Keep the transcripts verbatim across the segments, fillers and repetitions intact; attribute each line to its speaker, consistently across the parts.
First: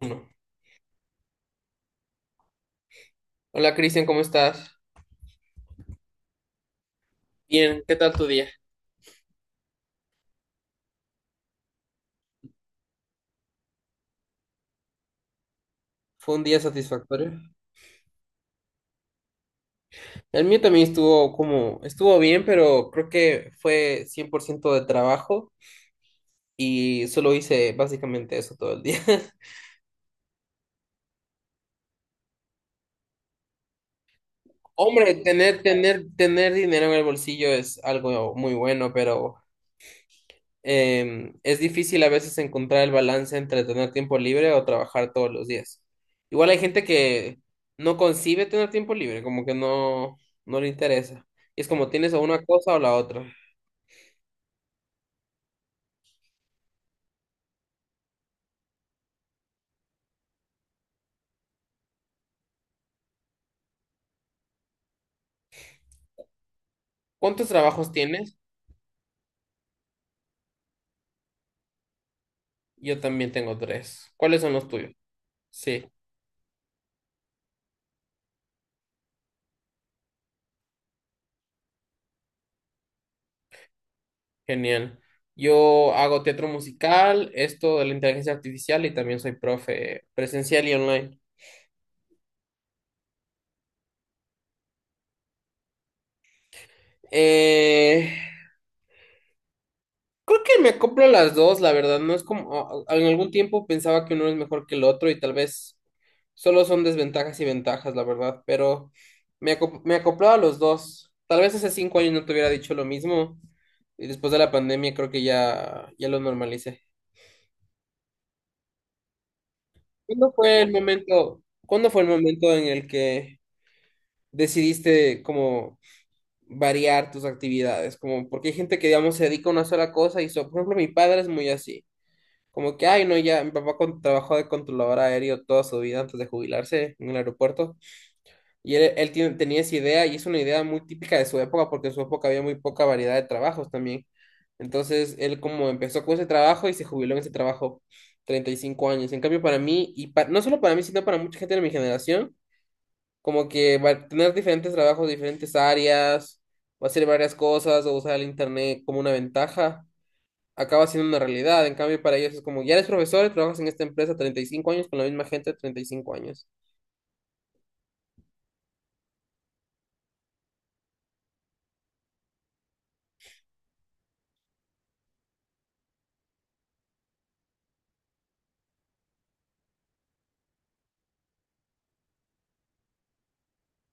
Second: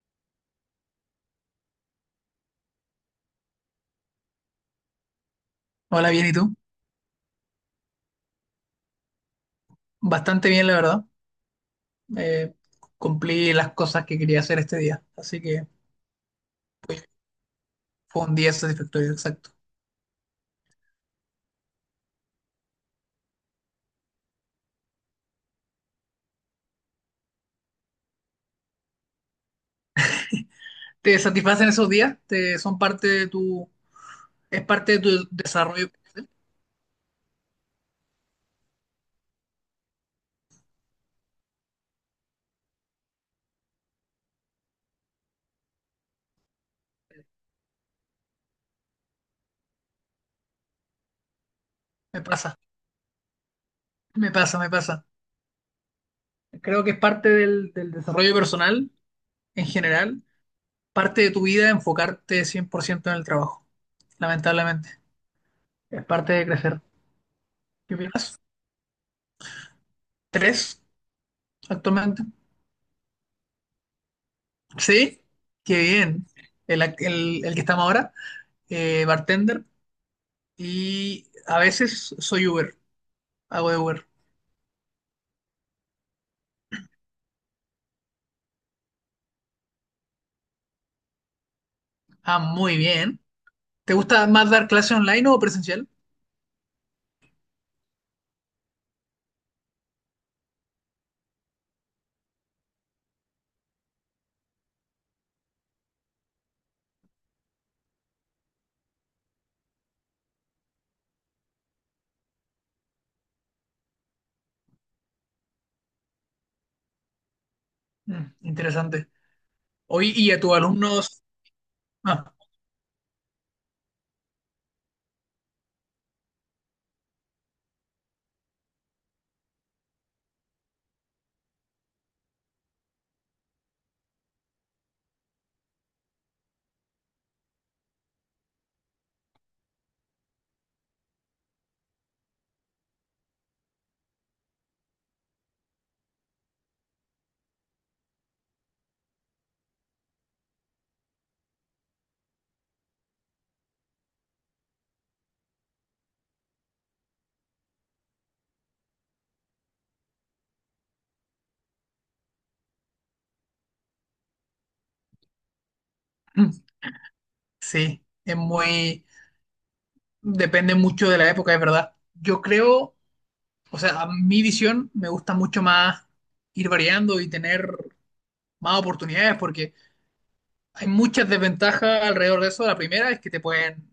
Speaker 1: Uno. Hola, Cristian, ¿cómo estás?
Speaker 2: Hola, bien, ¿y tú?
Speaker 1: Bien, ¿qué tal tu día?
Speaker 2: Bastante bien, la verdad. Eh, cumplí las cosas que quería hacer este día, así que
Speaker 1: ¿Fue un día
Speaker 2: pues,
Speaker 1: satisfactorio?
Speaker 2: fue un día satisfactorio, exacto.
Speaker 1: El mío también estuvo como, estuvo bien, pero creo que fue cien por ciento de trabajo y solo hice básicamente eso todo el día.
Speaker 2: ¿Te satisfacen esos días? ¿Te, ¿son parte de tu, es parte de tu
Speaker 1: Hombre, tener,
Speaker 2: desarrollo?
Speaker 1: tener, tener dinero en el bolsillo es algo muy bueno, pero em, es difícil a veces encontrar el balance entre tener tiempo libre o trabajar todos los días. Igual hay gente que no concibe tener tiempo libre, como que no, no le interesa. Es como tienes o
Speaker 2: Me
Speaker 1: una
Speaker 2: pasa,
Speaker 1: cosa o la otra.
Speaker 2: me pasa, me pasa. Creo que es parte del, del desarrollo personal en general, parte de tu vida enfocarte cien por ciento en el trabajo, lamentablemente. Es parte de crecer.
Speaker 1: ¿Cuántos trabajos
Speaker 2: ¿Qué
Speaker 1: tienes?
Speaker 2: opinas? ¿Tres actualmente?
Speaker 1: Yo también tengo tres. ¿Cuáles son los tuyos?
Speaker 2: ¿Sí? Qué
Speaker 1: Sí,
Speaker 2: bien. ¿El, el, el que estamos ahora? eh, bartender y a veces soy Uber, hago de Uber.
Speaker 1: genial. Yo hago teatro musical, esto de la inteligencia artificial y también soy profe presencial y online.
Speaker 2: Ah, muy bien. ¿Te gusta más dar clase online o presencial?
Speaker 1: Eh, Creo que me acoplo a las dos, la verdad. No es como, o- o- en algún tiempo pensaba que uno es mejor que el otro y tal vez solo son desventajas y ventajas, la verdad, pero me, acop- me acoplaba a los dos. Tal vez hace cinco años no te hubiera dicho lo mismo, y después de la pandemia creo que ya, ya lo normalicé.
Speaker 2: Mm, interesante. Hoy y
Speaker 1: ¿Cuándo
Speaker 2: a tus
Speaker 1: fue el
Speaker 2: alumnos.
Speaker 1: momento, cuándo fue el
Speaker 2: Ah,
Speaker 1: momento en el que decidiste como variar tus actividades? Como porque hay gente que, digamos, se dedica a una sola cosa y, so- por ejemplo, mi padre es muy así. Como que, ay, no, ya, mi papá con- trabajó de controlador aéreo toda su vida antes de jubilarse en el aeropuerto. Y él, él tiene- tenía esa idea, y es una idea muy típica de su época porque en su época había muy poca variedad de trabajos también. Entonces, él como empezó con ese trabajo y se jubiló en ese trabajo treinta y cinco años. En cambio, para mí, y pa- no solo para mí, sino para mucha gente de mi generación, como que va- a tener diferentes trabajos, diferentes áreas, va a hacer varias cosas o usar el internet como una ventaja acaba siendo una realidad. En cambio, para ellos es como, ya eres profesor y trabajas en esta empresa treinta y cinco años con la misma gente de treinta y cinco años.
Speaker 2: mm, sí, es muy. Depende mucho de la época, es verdad. Yo creo, o sea, a mi visión me gusta mucho más ir variando y tener más oportunidades porque hay muchas desventajas alrededor de eso. La primera es que te pueden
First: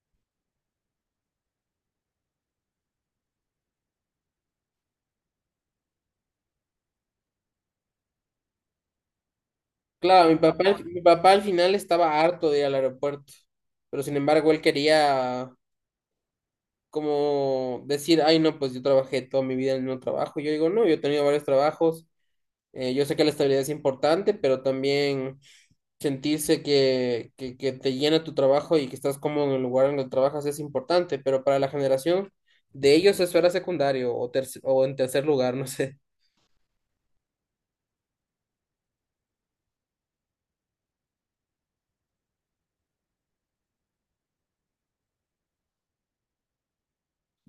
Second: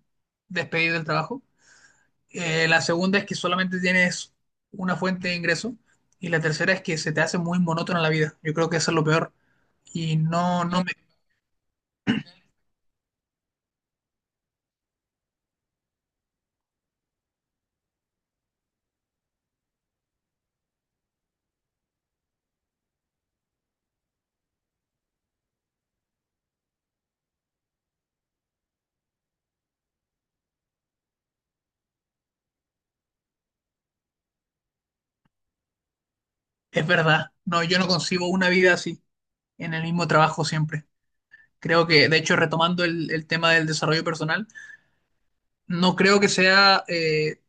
Speaker 2: despedir del trabajo. Eh, la segunda es que solamente tienes una fuente de ingreso. Y la tercera es que se te hace muy monótona la vida. Yo creo que eso es lo peor. Y
Speaker 1: Claro, mi papá,
Speaker 2: no, no me,
Speaker 1: mi papá al final estaba harto de ir al aeropuerto, pero sin embargo él quería como decir, ay no, pues yo trabajé toda mi vida en el mismo trabajo. Yo digo, no, yo he tenido varios trabajos. Eh, yo sé que la estabilidad es importante, pero también sentirse que, que, que te llena tu trabajo y que estás cómodo en el lugar en el que trabajas es importante, pero para la generación de ellos eso era secundario o, terc- o en tercer lugar, no sé.
Speaker 2: es verdad. No, yo no concibo una vida así, en el mismo trabajo siempre. Creo que, de hecho, retomando el, el tema del desarrollo personal, no creo que sea eh,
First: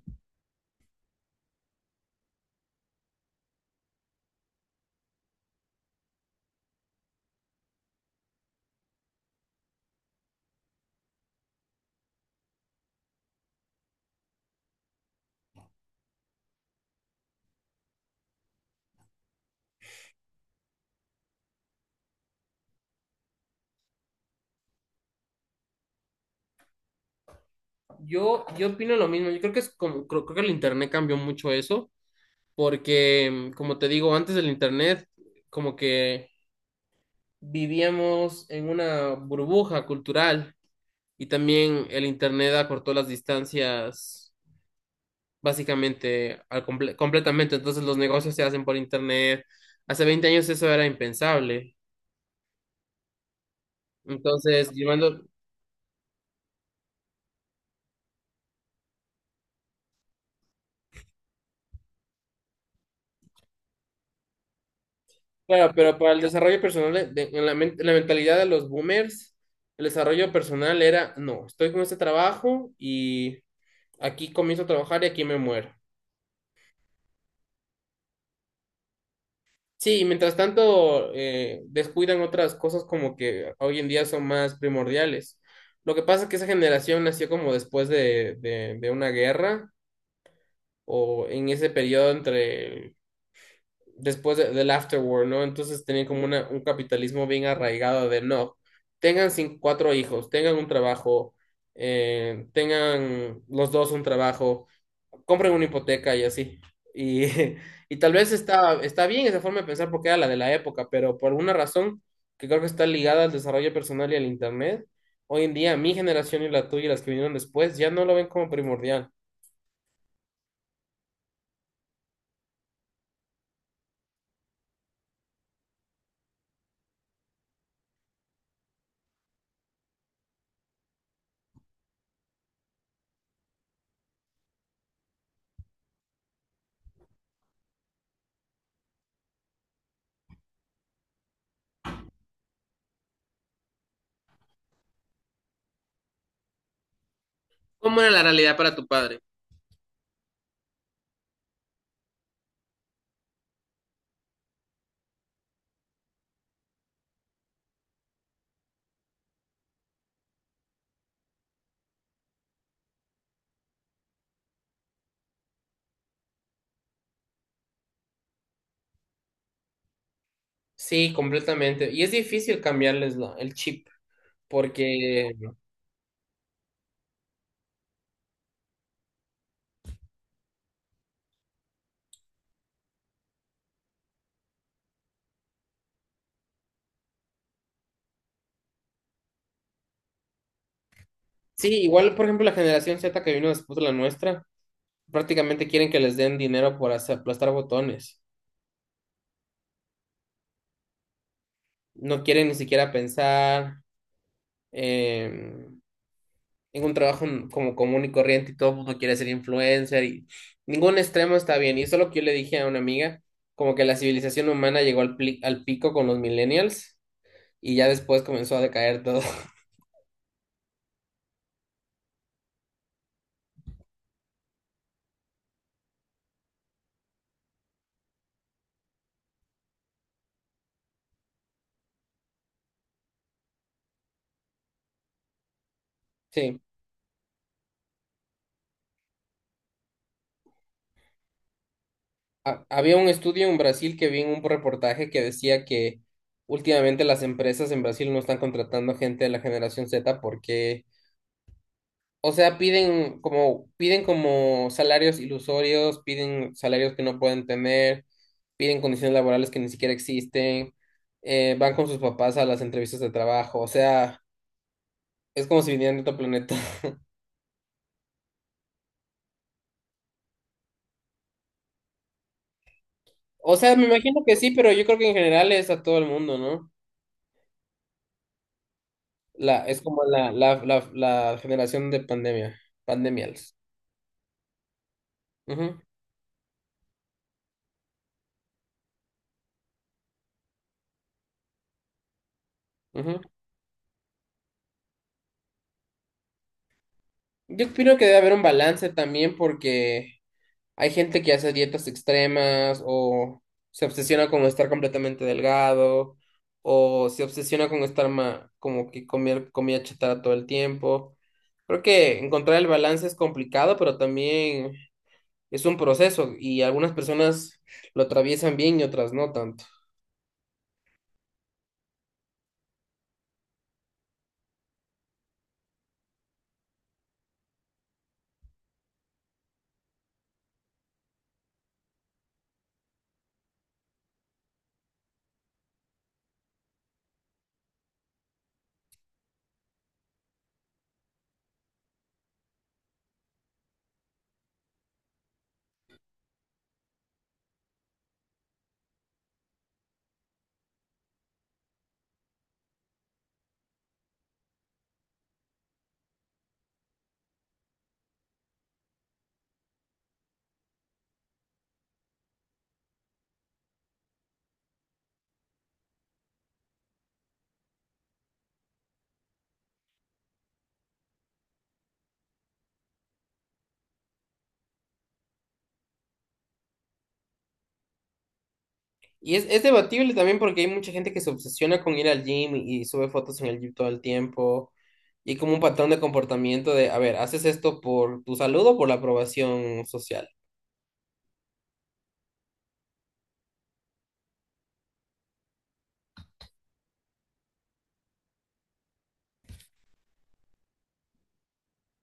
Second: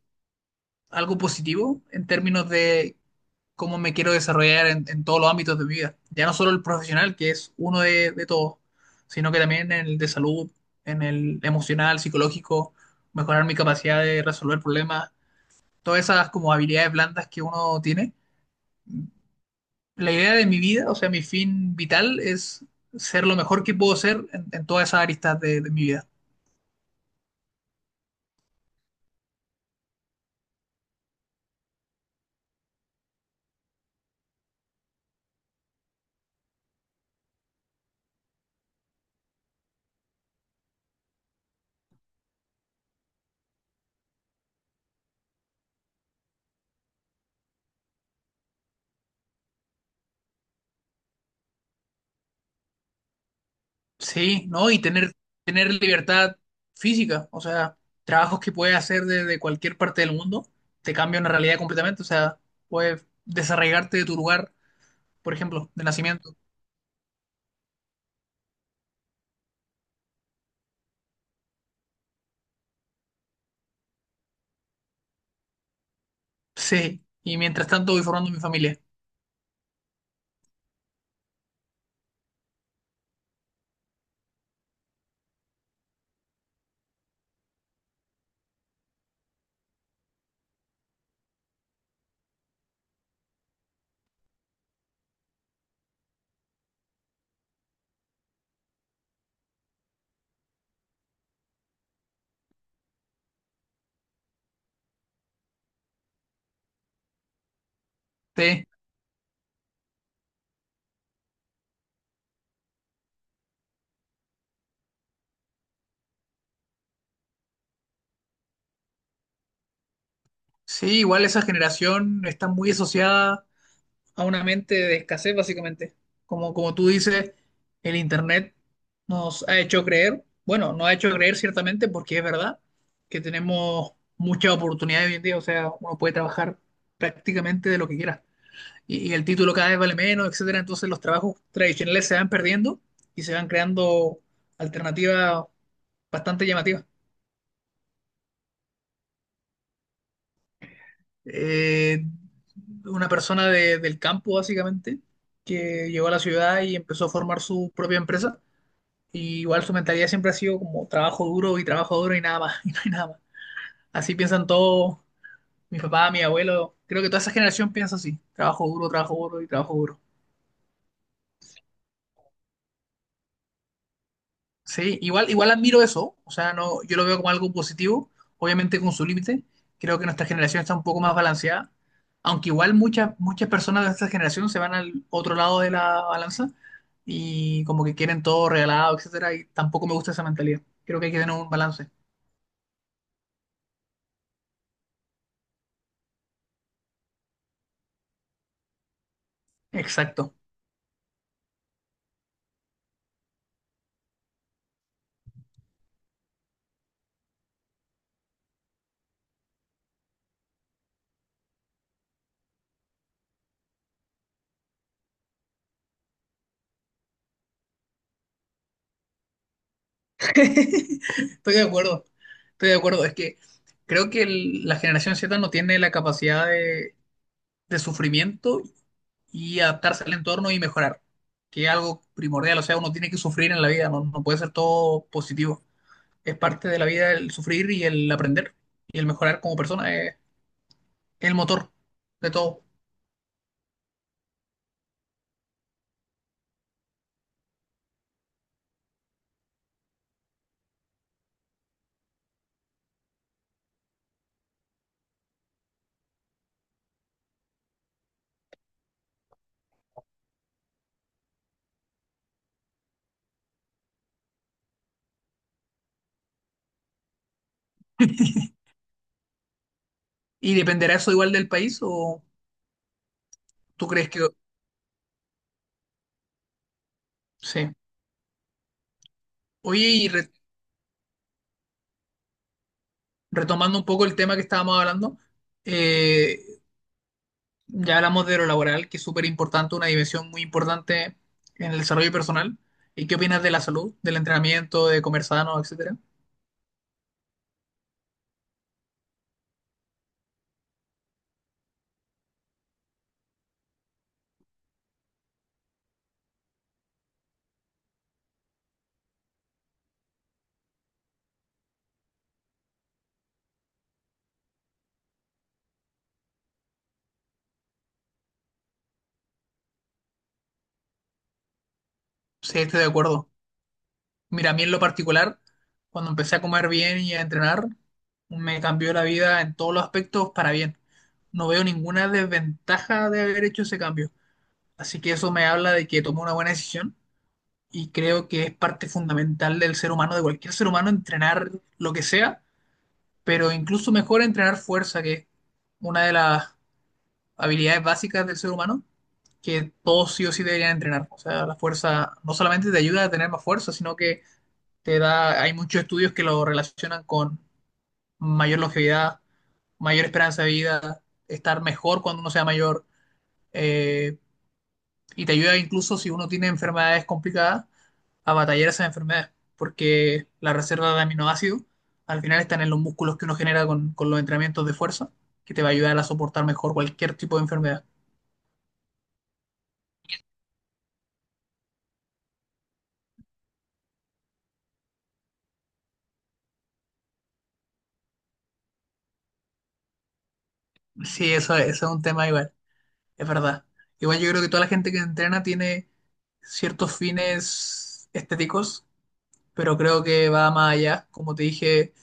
Speaker 2: algo positivo en términos de cómo me quiero desarrollar en, en todos los ámbitos de mi vida. Ya no solo el profesional, que es uno de, de todos, sino que también en el de salud, en el emocional, psicológico, mejorar mi capacidad de resolver problemas, todas esas como habilidades blandas que uno tiene. La idea de mi vida, o sea, mi fin vital es ser lo mejor que puedo ser en, en todas esas aristas de de mi vida.
Speaker 1: Yo, yo opino lo mismo. Yo creo que es como, creo, creo que el internet cambió mucho eso, porque mm, como te digo, antes del internet como que vivíamos en una burbuja cultural, y también el internet acortó las distancias básicamente al comple- completamente. Entonces los negocios se hacen por internet. Hace veinte años eso era impensable.
Speaker 2: Sí, ¿no?
Speaker 1: Entonces,
Speaker 2: Y tener,
Speaker 1: llevando,
Speaker 2: tener libertad física, o sea, trabajos que puedes hacer desde cualquier parte del mundo, te cambia una realidad completamente, o sea, puedes desarraigarte de tu lugar, por ejemplo,
Speaker 1: claro,
Speaker 2: de
Speaker 1: pero para el
Speaker 2: nacimiento.
Speaker 1: desarrollo personal, de- de- en la, men- en la mentalidad de los boomers, el desarrollo personal era, no, estoy con este trabajo y aquí comienzo a trabajar y aquí me muero.
Speaker 2: Sí, y mientras tanto voy formando mi familia.
Speaker 1: Sí, y mientras tanto eh, descuidan otras cosas como que hoy en día son más primordiales. Lo que pasa es que esa generación nació como después de, de de una guerra, o en ese periodo entre el- después de- del after war, ¿no? Entonces tenían como una- un capitalismo bien arraigado de no, tengan cinco cuatro hijos, tengan un trabajo, eh, tengan los dos un trabajo, compren una hipoteca y así. Y, y tal vez
Speaker 2: Sí,
Speaker 1: está, está bien esa forma de pensar porque era la de la época, pero por alguna razón que creo que está ligada al desarrollo personal y al internet, hoy en día mi generación y la tuya y las que vinieron después ya no lo ven como primordial.
Speaker 2: sí, igual esa generación está muy asociada a una mente de escasez, básicamente. Como, como tú dices, el Internet nos ha hecho creer, bueno, nos ha hecho creer ciertamente porque es verdad que tenemos muchas oportunidades hoy en día, o sea, uno puede trabajar prácticamente de lo que quiera. Y, y el título cada vez vale menos, etcétera. Entonces los trabajos tradicionales se van perdiendo y se van creando alternativas bastante llamativas.
Speaker 1: ¿Cómo era la realidad para tu padre?
Speaker 2: Eh, una persona de- del campo, básicamente, que llegó a la ciudad y empezó a formar su propia empresa. Y igual su mentalidad siempre ha sido como trabajo duro y trabajo duro y nada más, y no hay nada más. Así piensan todos, mi papá, mi abuelo, creo que toda esa generación piensa así, trabajo duro, trabajo duro y trabajo duro.
Speaker 1: Sí, completamente. Y es difícil cambiarles la- el chip,
Speaker 2: Sí, igual,
Speaker 1: porque
Speaker 2: igual admiro eso, o sea, no, yo lo veo como algo positivo, obviamente con su límite, creo que nuestra generación está un poco más balanceada, aunque igual muchas, muchas personas de esta generación se van al otro lado de la balanza y como que quieren todo regalado, etcétera, y tampoco me gusta esa mentalidad, creo que hay que tener un
Speaker 1: sí,
Speaker 2: balance.
Speaker 1: igual, por ejemplo, la generación Z que vino después de la nuestra, prácticamente quieren que les den dinero por hacer- aplastar botones.
Speaker 2: Exacto.
Speaker 1: No quieren ni siquiera pensar em, en un trabajo como común y corriente, y todo el mundo quiere ser influencer, y ningún extremo está bien. Y eso es lo que yo le dije a una amiga, como que la civilización humana llegó al, pli- al pico con los millennials, y ya después comenzó a decaer todo.
Speaker 2: Estoy de acuerdo, estoy de acuerdo. Es que creo que el- la generación Z no tiene la capacidad de, de sufrimiento y adaptarse al entorno y mejorar, que es algo primordial. O sea, uno tiene que sufrir en la vida, no, no puede ser todo positivo. Es
Speaker 1: Sí.
Speaker 2: parte de la vida el sufrir y el aprender y el mejorar como persona, es el motor de todo.
Speaker 1: Ha- Había un estudio en Brasil que vi en un reportaje que decía que últimamente las empresas en Brasil no están contratando gente de la generación Z porque, o sea, piden como, piden como salarios ilusorios, piden salarios que no pueden tener, piden condiciones laborales que ni siquiera existen, eh, van con sus papás a las entrevistas de trabajo, o sea, es como si vinieran de otro planeta.
Speaker 2: ¿Y dependerá eso igual del país o
Speaker 1: O sea, me
Speaker 2: tú crees
Speaker 1: imagino
Speaker 2: que
Speaker 1: que sí, pero yo creo que en general es a todo el mundo, ¿no?
Speaker 2: sí?
Speaker 1: La, es
Speaker 2: Oye,
Speaker 1: como
Speaker 2: y re-
Speaker 1: la, la, la, la generación de pandemia, pandemials.
Speaker 2: retomando un poco el tema que estábamos hablando,
Speaker 1: Ujú,
Speaker 2: eh, ya hablamos de lo laboral, que es súper importante, una dimensión muy importante en el desarrollo personal. ¿Y qué
Speaker 1: ujú.
Speaker 2: opinas de la salud, del entrenamiento, de comer sano, etcétera?
Speaker 1: Yo opino que debe haber un balance también porque hay gente que hace dietas extremas, o se obsesiona con estar completamente delgado, o se obsesiona con estar ma- como que comer comida chatarra todo el tiempo. Creo que encontrar el balance es complicado, pero también es un proceso y algunas personas lo atraviesan bien y otras no tanto.
Speaker 2: Sí, estoy de acuerdo. Mira, a mí en lo particular, cuando empecé a comer bien y a entrenar, me cambió la vida en todos los aspectos para bien. No veo ninguna desventaja de haber hecho ese cambio. Así que eso me habla de que tomé una buena decisión y creo que es parte fundamental del ser humano, de cualquier ser humano, entrenar lo que sea, pero incluso mejor entrenar fuerza, que es una de las habilidades básicas del ser humano, que todos sí o sí deberían entrenar. O sea, la fuerza no solamente te ayuda a tener más fuerza, sino que te da, hay muchos estudios que lo relacionan con mayor longevidad, mayor esperanza de vida, estar mejor cuando uno sea mayor, eh, y te ayuda incluso si uno tiene enfermedades complicadas a batallar esas enfermedades, porque la reserva de aminoácidos al final están en los músculos que uno genera con, con los entrenamientos de fuerza, que te va a ayudar a soportar mejor cualquier tipo de enfermedad.
Speaker 1: Y es, es debatible también porque hay mucha gente que se obsesiona con ir al gym y, y sube fotos en el gym todo el tiempo. Y como un patrón de comportamiento de, a ver, ¿haces esto por tu salud o por la aprobación social?
Speaker 2: Sí, eso, eso es un tema igual, es verdad. Igual yo creo que toda la gente que entrena tiene ciertos fines estéticos, pero creo que va más allá. Como te dije,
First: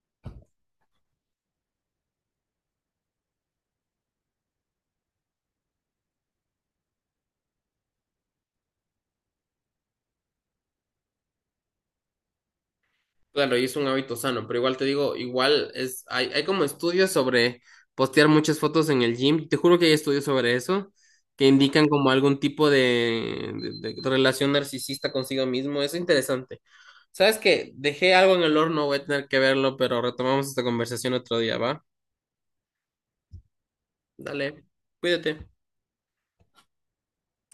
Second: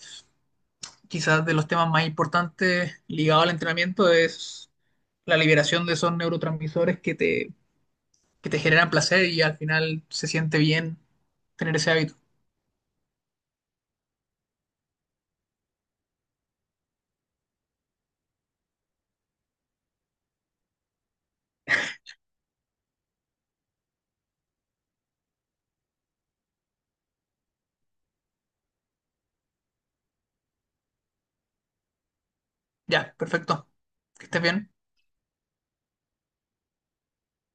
Speaker 2: quizás de los temas más importantes ligados al entrenamiento es la liberación de esos neurotransmisores que te que te generan placer y al final se siente bien tener ese hábito.
Speaker 1: Claro, y es un hábito sano, pero igual te digo, igual es, hay, hay como estudios sobre postear muchas fotos en el gym. Te juro que hay estudios sobre eso que indican como algún tipo de, de- de relación narcisista consigo mismo. Es interesante. ¿Sabes qué? Dejé algo en el horno, voy a tener que verlo, pero retomamos esta conversación otro día, ¿va?
Speaker 2: Ya, perfecto. Que estés
Speaker 1: Dale,
Speaker 2: bien.
Speaker 1: cuídate.